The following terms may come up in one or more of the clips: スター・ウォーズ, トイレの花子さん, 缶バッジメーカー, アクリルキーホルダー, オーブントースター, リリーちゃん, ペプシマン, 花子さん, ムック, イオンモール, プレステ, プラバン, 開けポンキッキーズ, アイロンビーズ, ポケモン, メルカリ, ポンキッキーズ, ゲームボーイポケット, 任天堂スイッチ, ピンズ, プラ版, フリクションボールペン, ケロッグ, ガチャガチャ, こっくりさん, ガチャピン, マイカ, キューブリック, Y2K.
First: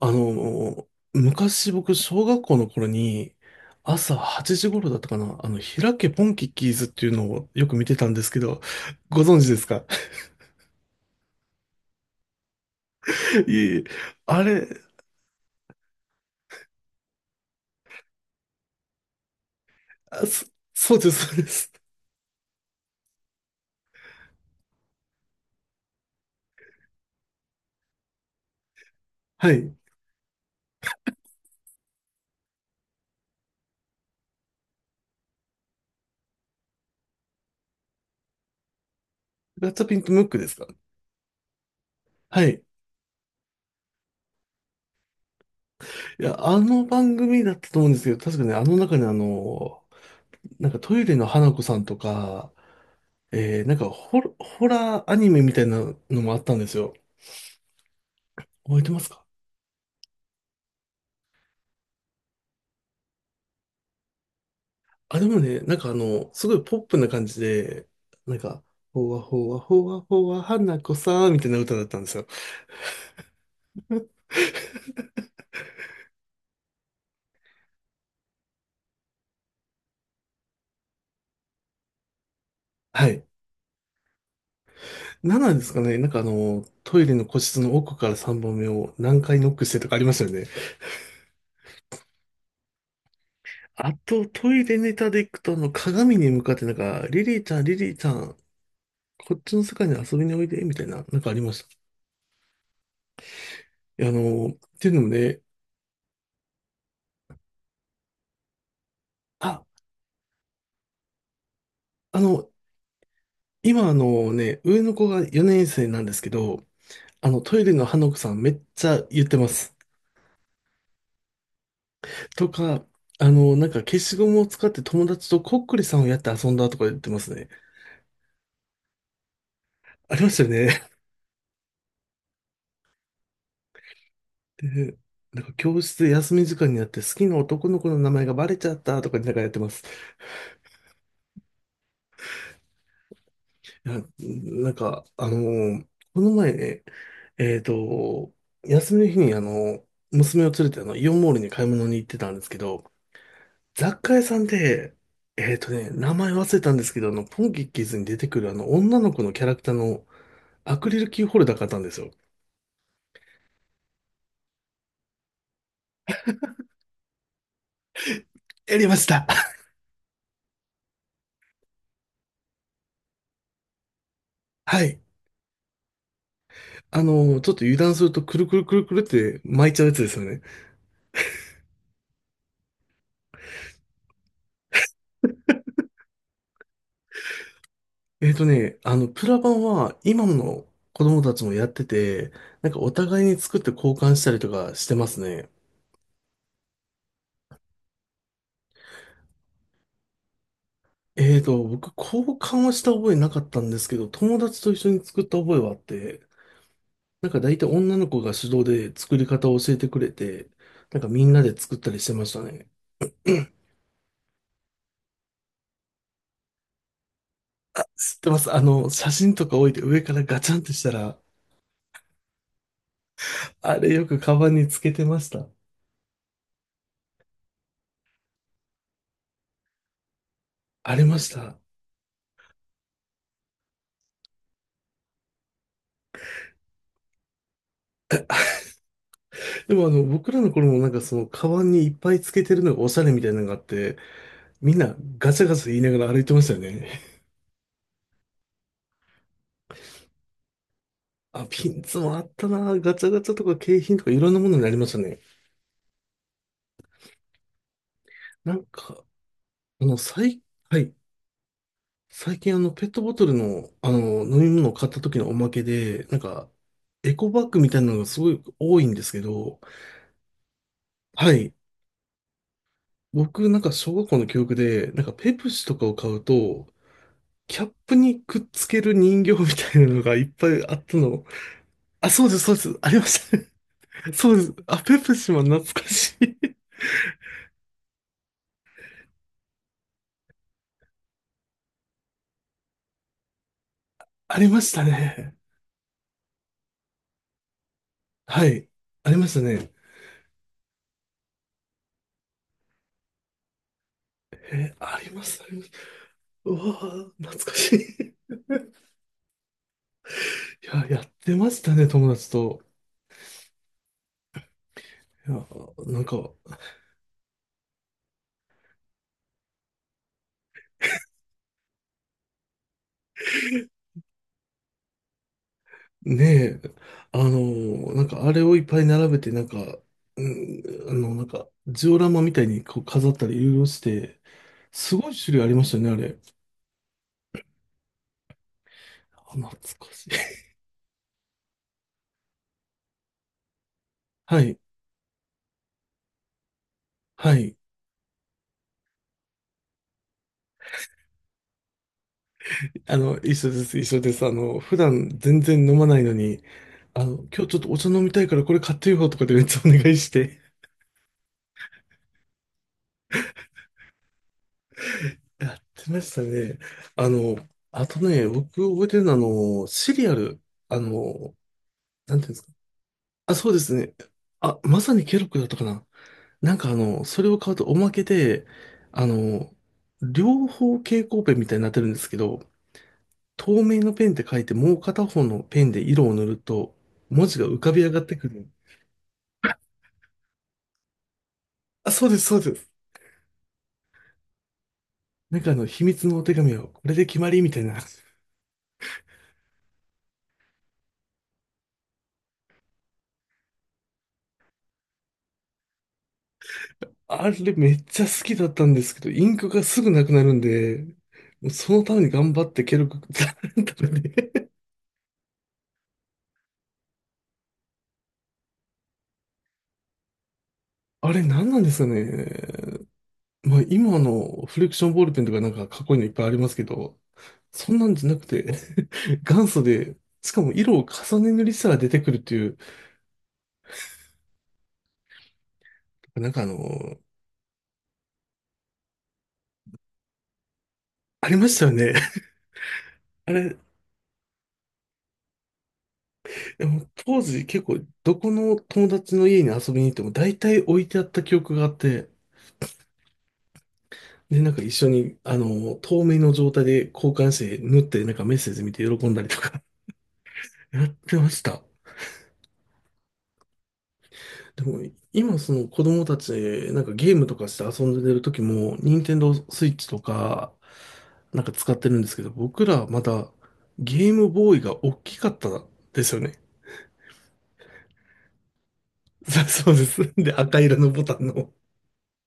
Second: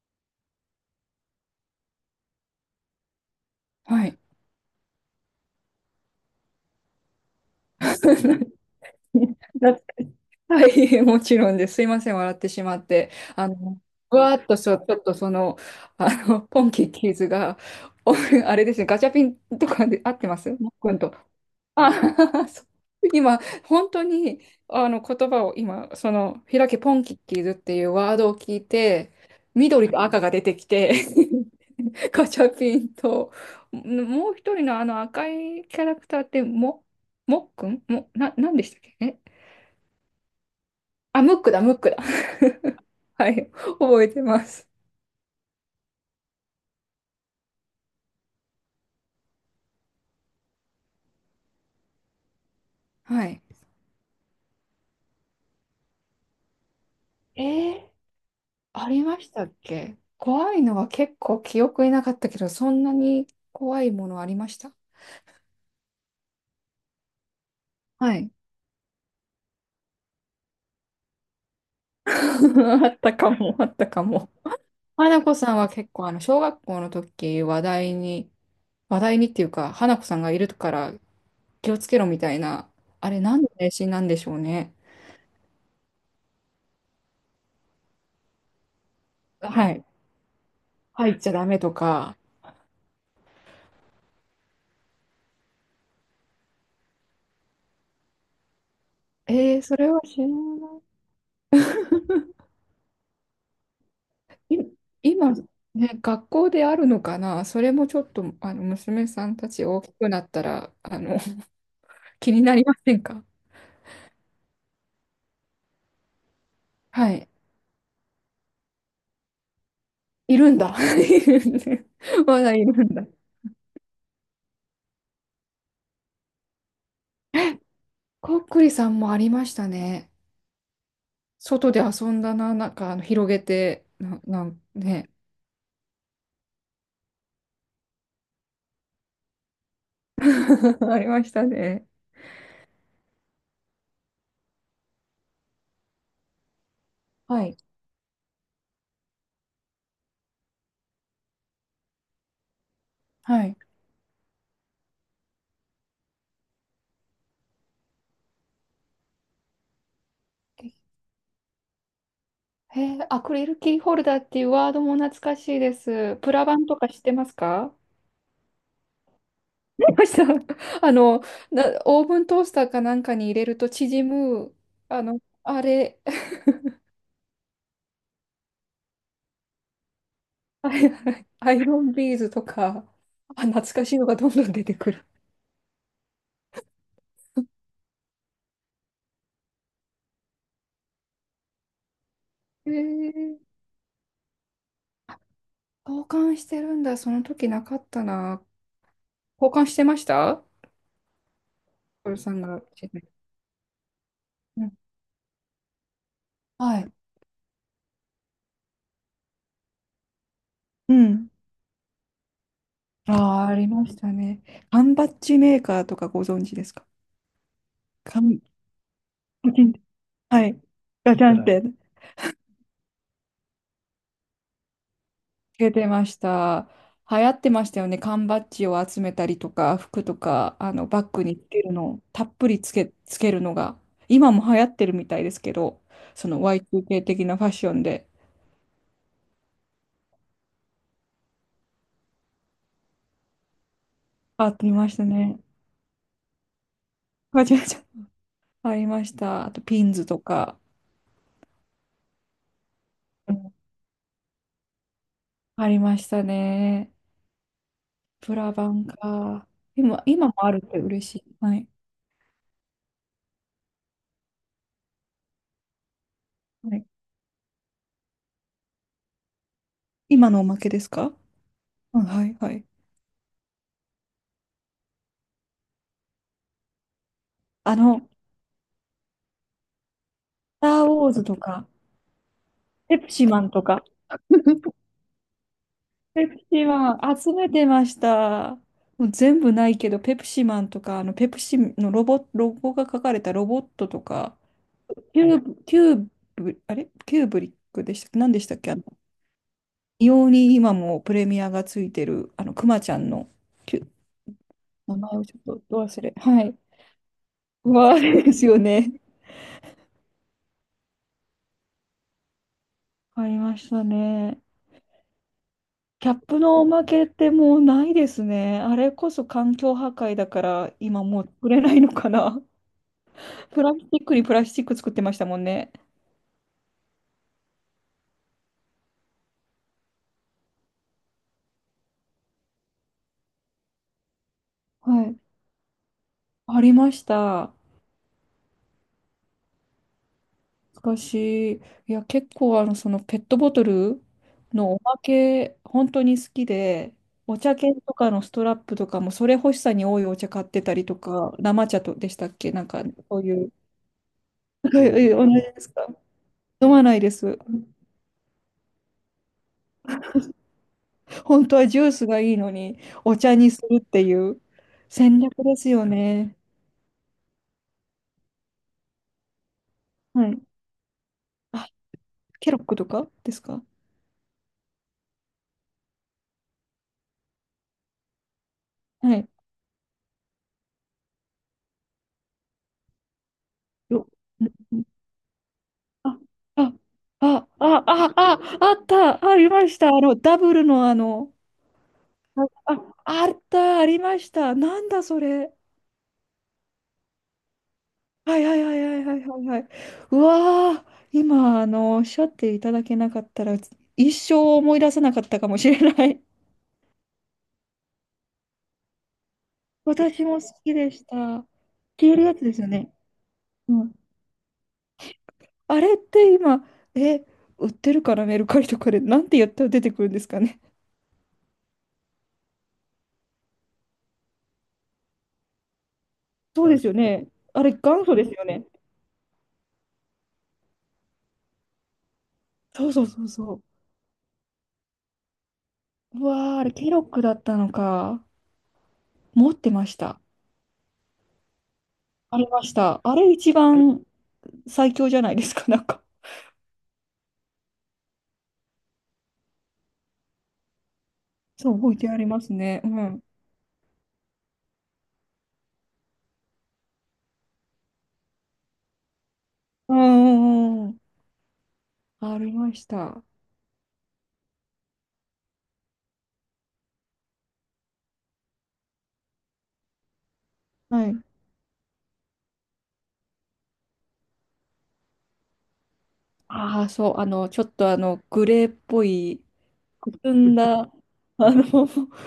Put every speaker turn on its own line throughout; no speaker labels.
あの、昔僕、小学校の頃に、
は
朝
い。
8時頃だったかな、開けポンキッキーズっていうのをよく見てたんですけど、ご存知です
だ
か？
はい、もちろんです。すいません、笑ってしまって。あ
いえい
の、
え、
うわー
あ
っと
れ、
そう、ちょっとその、あの、ポンキッキーズが、おあれですね、ガチャピンとかで合っ
あ、
てます、もっく
そう
ん
で
と、
す、そうです。
あ、そう、今、本当に、あの、言葉を今、その、開けポンキッキーズっていうワードを聞いて、
はい。
緑と赤が出てきて、ガチャピンと、もう一人のあの赤いキャラクターって、もっくんも、なんでしたっけ？え、
ガチャピンとムックですか？
あ、ムックだ、ムックだ。
はい。
はい、覚えてます。
いや、あの番組だったと思うんですけど、確かね、あの中になんかトイレの花子さんとか、
はい。
なんかホラーアニメみたいなのもあったんですよ。
えー、
覚え
あ
てま
り
す
ま
か？
したっけ？怖いのは結構記憶になかったけど、そんなに怖いものありました？
あ、でもね、なんかすごいポップな感じで、
はい。
なんか、ほわほわほわほわ花子さんみたいな歌だったんです よ。
あったかも、あったかも。花子さんは結構、あの、小学校の時、話題に、話題にっていうか、花子さんがいるから気をつけろみたいな、
は
あれ、
い。
何の迷信なんでしょうね。
何なんですかね、なんかトイレの個室の奥から3番目を何回ノック
は
して
い。
とかありましたよね。
入っちゃダメとか。
あと、トイレネタでいくと、鏡に向かってなんか、リリーちゃん、リリーちゃん、こっち
えー、
の世
そ
界
れ
に
は
遊
知
び
ら
においで、み
な
たいな、なんかありました。いや、っ
い。
ていうのも
今、
ね、
ね、学校であるのかな？それもちょっと、あの、娘さんた
あ、
ち大きくなったら、あの、
あ
気に
の、
なりませんか？
今ね、上の子が4年生なんですけど、
はい。
トイレの花子さんめっちゃ言ってます。
いるんだ。いるんだ、ま
と
だい
か、
るんだ。
なんか消しゴムを使って友達とこっくりさんをやって遊んだとか言ってますね。
こっくりさんもありましたね。
ありましたよね。
外で遊んだな、なんかあの広げて、なん
で、
ね。
なんか教室で休み時間になって好きな男の子の名前がバレちゃったとかなんかやってます。
ありましたね。
いや、なんか、この前ね、
は
え
い。
っと、休みの日に娘を連れてイオンモールに買い物に行ってたんですけど、
はい。
雑貨屋さんで、名前忘れたんですけど、ポンキッキーズに出てくるあの、女の子のキャラクターのアクリルキーホルダー買ったんですよ。
へえ、アクリルキーホルダーっていうワードも懐かしいです。プラバンとか知ってますか？
やりました。
ありました。あの、オーブントースターかなんかに入れると縮む、
はい。
あの、あれ、
ちょっと油断するとくるくるくるくるって巻いちゃうやつですよね。
あれ、アイロンビーズとか、あ、懐かしいのがどんどん出てくる。
プラ版は今の子供たちもやってて、な
へ
んかお互いに
え、
作って交換したりとかしてますね。
交換してるんだ。その時なかったな。交換してました？
僕
トル
交
さんが。
換はした覚えなかったんですけど、友達
う
と
ん、
一緒に作った覚えはあって、
はい。
なんか大体女の子が主導で作り方を教えてくれて、
う
なんかみ
ん。
んなで作ったりしてましたね。
ああ、ありましたね。缶バッジメーカーとかご存知ですか？
知ってま
缶、
す。写真と
パ
か
キン
置い
っ
て
て。
上からガ
は
チャン
い。
ってした
ガ
ら、
チャンって。
あれよくカバンにつけてました。
出てました。流行ってましたよね。缶バッジを集めたりとか、服とか、あの、
あり
バッ
ま
グ
し
につ
た。
けるのを、たっぷりつけるのが、今も流行ってるみたいですけど、その Y2K 的なファッションで、
でも僕らの頃もなんかカバンにいっぱいつけてるのがおしゃれみたいなのがあって、
あり
みん
ま
な
した
ガ
ね。
チャガチャ言いながら歩いてましたよね。
ガチャガチャありました。あと、ピンズとか、
あ、ピンツもあったな。ガチャガチ
う
ャと
ん、
か景品とかいろんなものになりましたね。
ありましたね。プラ
なん
バン
か、
か。
あの、
今も
最、
あるっ
は
て
い。
嬉しい。はい。
最近ペットボトルの、飲み物を買った時のおまけで、なんか、
はい。
エコバッグみたいなのがすごい多いんですけど、
今のおまけですか？
はい。
うん、はい、はい。
僕なんか小学校の記憶で、なんかペプシとかを買うと、キャッ
あ
プ
の、
に
ス
くっつける人形みたいなのがいっぱいあ
タ
っ
ー・
た
ウォーズ
の。
とか、
あ、そうです、そうです。あり
ペ
ま
プシ
した
マ
ね。
ンとか、
そうです。あ、ペプシマン懐かし
ペプ
い。
シマン集めてました。もう全部ないけど、ペプシマンとか、あの、ペプシのロゴが書かれたロボットと か、
ありましたね。
キューブ、あれキューブリックでしたっけ？何で
は
したっ
い。
け？あの、
ありましたね。
異様に今もプレミアがついてる、あの、クマちゃんの、キュ、
え、
名
あり
前
ま
をち
す、あ
ょ
り
っ
ま
と
す。
ど忘れ。は
う
い。
わぁ、懐かしい。
まあ、で
い
すよね。
や、やってましたね、友達と。
わかりましたね。
いや、なん
キャッ
か、
プのおまけってもうないですね。あれこそ環境破壊だから今もう作れないのかな。プラスチックにプラスチック作ってましたもんね。
ねえ、あのなんかあれをいっぱい並べて、なんか、うん、なんか、ジオラマみたいにこう飾ったりいろいろして、す
は
ごい
い。
種類ありましたね、あれ。
ありました。
あ、懐かしい。
しかしい。いや、結構あの、そのペットボトル
はい、
のおまけ、本当に好きで、
は
お茶
い。
券とかのストラップとかも、それ欲しさに多いお茶買ってたりとか、生茶とでしたっけ？なんか、そうい
一緒
う。
です、一緒です。
同
普段
じ
全
で
然
す
飲ま
か？
ないのに、
飲まないです。
今日ちょっとお茶飲みたいからこれ買ってよとかでめっちゃお願いして
本当はジュースがいいのに、お茶にするっていう戦略
や
で
っ
すよ
てました
ね。
ね。あの、あとね、僕覚えてるのは、シリア
は
ル、
い。
あの、
あ、
なんていうんです
ケ
か。
ロックとかで
あ、
す
そうで
か？
すね。あ、まさにケロッグだったかな。なんかそれを買うとおまけで、あ
はい。
の、両方蛍光ペンみたいになってるんですけど、透明の
よ、
ペンって書いて、も
う
う
ん、
片方のペンで色を
あ、
塗る
あ、
と、文字が浮かび上がってくる。
あった、ありました。あの、ダブルのあの、
あ、そうです、そう
あ、
です。
あ、あった、ありました。なんだそ
なんか
れ。
秘密のお手紙は、これで決まりみたいな。
はいはいはいはいはいはいはい。うわー、今、あの、おっしゃっていただけなかったら、一生思い出せなかったかもしれない。
あれめっちゃ好きだったんですけど、インクがす ぐなくな
私
るん
も好き
で、
でした。
もうそのために
消える
頑
や
張
つ
っ
です
て
よ
ケル
ね。
ク、
うん、あれって今、え、売ってるかな、メルカリとかで。なんてやったら出てくるんですかね。
あれ何なんですかね。まあ今のフリクションボールペンとかなんかかっこいいのいっぱいありますけ
そうですよ
ど、
ね。あ
そ
れ、
んなん
元
じゃ
祖
な
で
く
す
て、
よね。
元祖で、しかも色を重ね塗りしたら出てくるっていう、
そうそうそうそう。う
なんか
わー、あれ、ケロッグだったのか。持ってました。
ありましたよね。
ありました。あれ、
あ
一
れ、
番最強じゃないですか、なんか。
でも当時結構どこの友達の家に遊びに行っても大体置いてあった記憶があ
そう、
っ
置い
て、
てありますね。うん。
で、なんか一緒に、透明の状態で交換して縫ってなんかメッセージ見て喜んだりとか
うん う
や
んう
っ
んうん。
てました。
ありました。
でも今その子供たちなんかゲームとかして遊んでる時も、任天堂スイッチとか
はい。
なんか使ってるんですけど、僕らまだゲームボーイが大きかったですよね。
ああ、そう、あの、ちょっとあの、グレーっぽい、
そうで
く
す。で、
すん
赤色
だ、
のボタン
あ
の。
の、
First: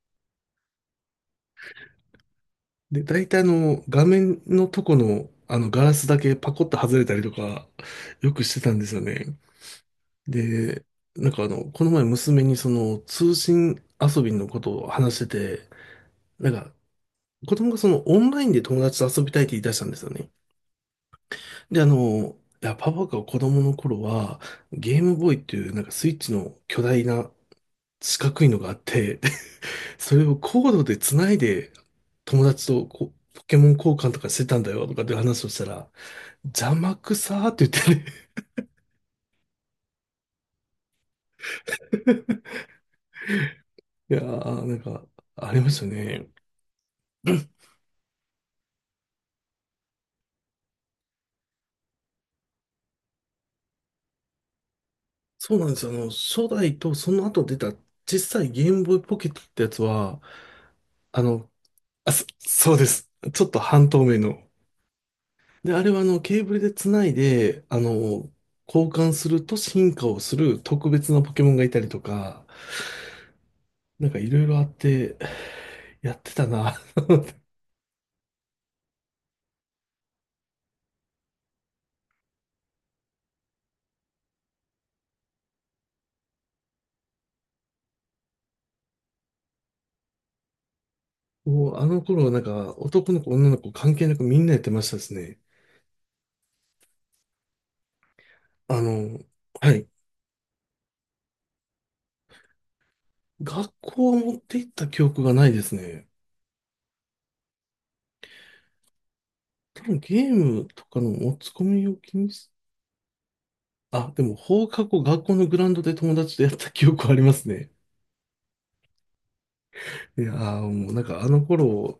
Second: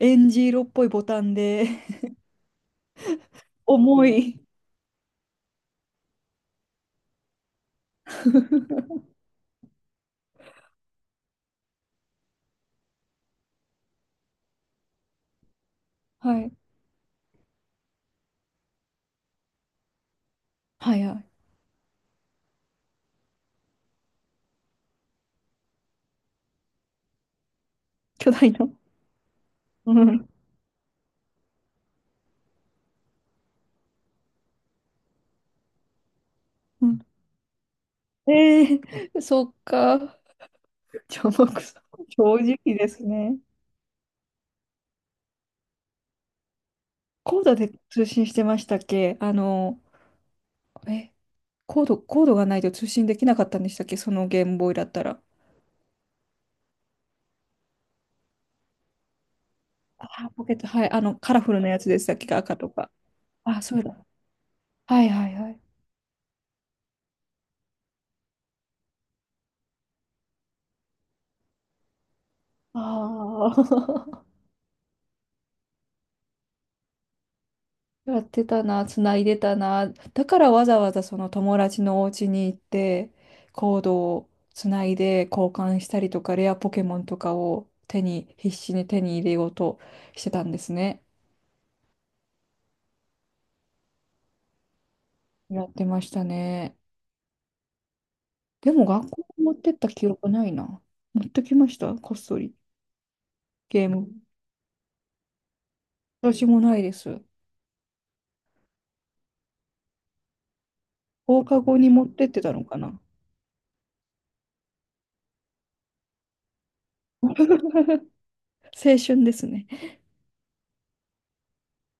エンジ色っぽいボタンで、
で、大体画
重い。
面のとこの、ガラスだけパコッと外れたりとか、よくしてたんですよね。で、なんかこの前娘にその、通信遊びのことを話してて、
は
なん
い。
か、子供がその、オンラインで友達と遊びたいって言い出したんですよね。
はいはい。
で、いや、パパが子供の頃は、ゲームボーイっていう、なんかスイッチの巨大な四
巨
角い
大
の
な。
があって、
う
それ
ん。
をコードで繋いで、友達とこうポケモン交換とかしてたんだよとかって話をしたら、邪
う
魔
ん。
くさーって言っ
ええ、 そっか。じゃあ、僕さん
て
正
ね
直ですね。
いやー、なんか、ありましたね。
コードで通信してましたっけ？あの、え、コードがないと通信できなかったんでしたっけ？そのゲームボーイだったら。
そうなんですよ。初代とその後出た小さいゲームボーイポケットってやつ
あ
は、
あポケット、はい。あの、
あ
カラ
の、
フルなやつでし
あ、
たっけ？赤と
そうで
か。
す。ちょっ
あ
と
あ、そう
半
だ。
透明の。
はいはいはい。
で、あれはケーブルで繋いで、交換すると進化をする特別なポケモンがいたりとか、
あ
なんか
あ。
いろいろあって、やってたな。
やってたな、つないでたな。だからわざわざその友達のお家に行って、コードをつないで交換したりとか、レアポケモンとかを手に、必死に手に入れようとしてたんですね。
もうあの頃はなんか、男の子、女の子関係なくみんなやってましたですね。
やってましたね。で
あ
も学
の、
校に持って
は
った
い。
記憶ないな。持ってきました、こっそり。
学
ゲーム。
校は持って行った記憶がないですね。
私もないです。
多分ゲームとかの持
放
ち
課
込
後
み
に
を
持っ
気
てっ
に
て
し、
たのかな。
あ、でも放課後学校のグラウンドで友達とやった記憶はありますね。
青春ですね。
いやーもうなんかあの頃、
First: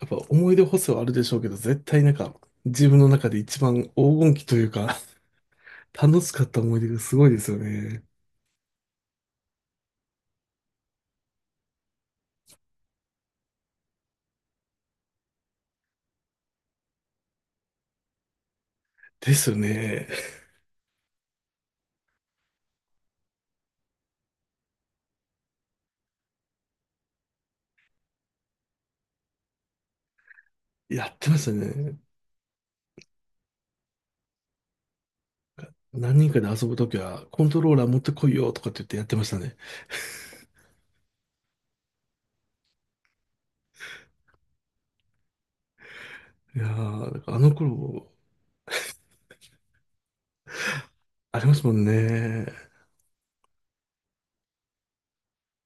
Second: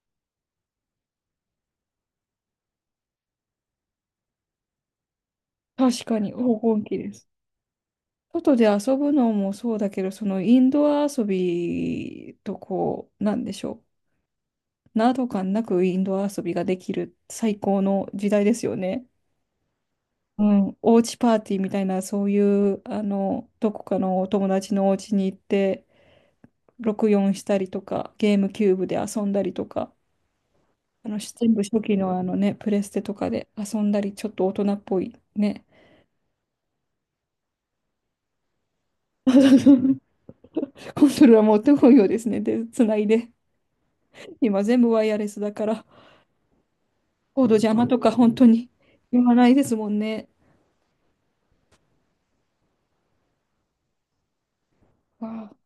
やっぱ思い出補正はあるでしょうけど、絶対なんか自分の中で一番黄金期というか、
確か
楽し
に
かっ
黄
た思い
金
出
期
が
で
すご
す。
いですよね。
外で遊ぶのもそうだけど、そのインドア遊びとこう、なんでしょう。など感なくインドア遊びができる最高の時代ですよね。
ですよね。
うん、おうちパーティーみたいな、そういう、あの、どこかのお友達のお家に行って、64したりとか、ゲームキューブで遊んだりとか、
や
あ
っ
の、
てました
全部初期
ね。
のあのね、プレステとかで遊んだり、ちょっと大人っぽいね。
何人かで遊ぶときは、コントローラー持ってこいよとかって言ってやってましたね。
コントローラー持ってこいようですね。で、つないで。今全部ワイヤレスだから。
いやー、だからあ
コー
の
ド邪魔と
頃、
か本当に言わないですもんね。
ありますもんね。
わあ、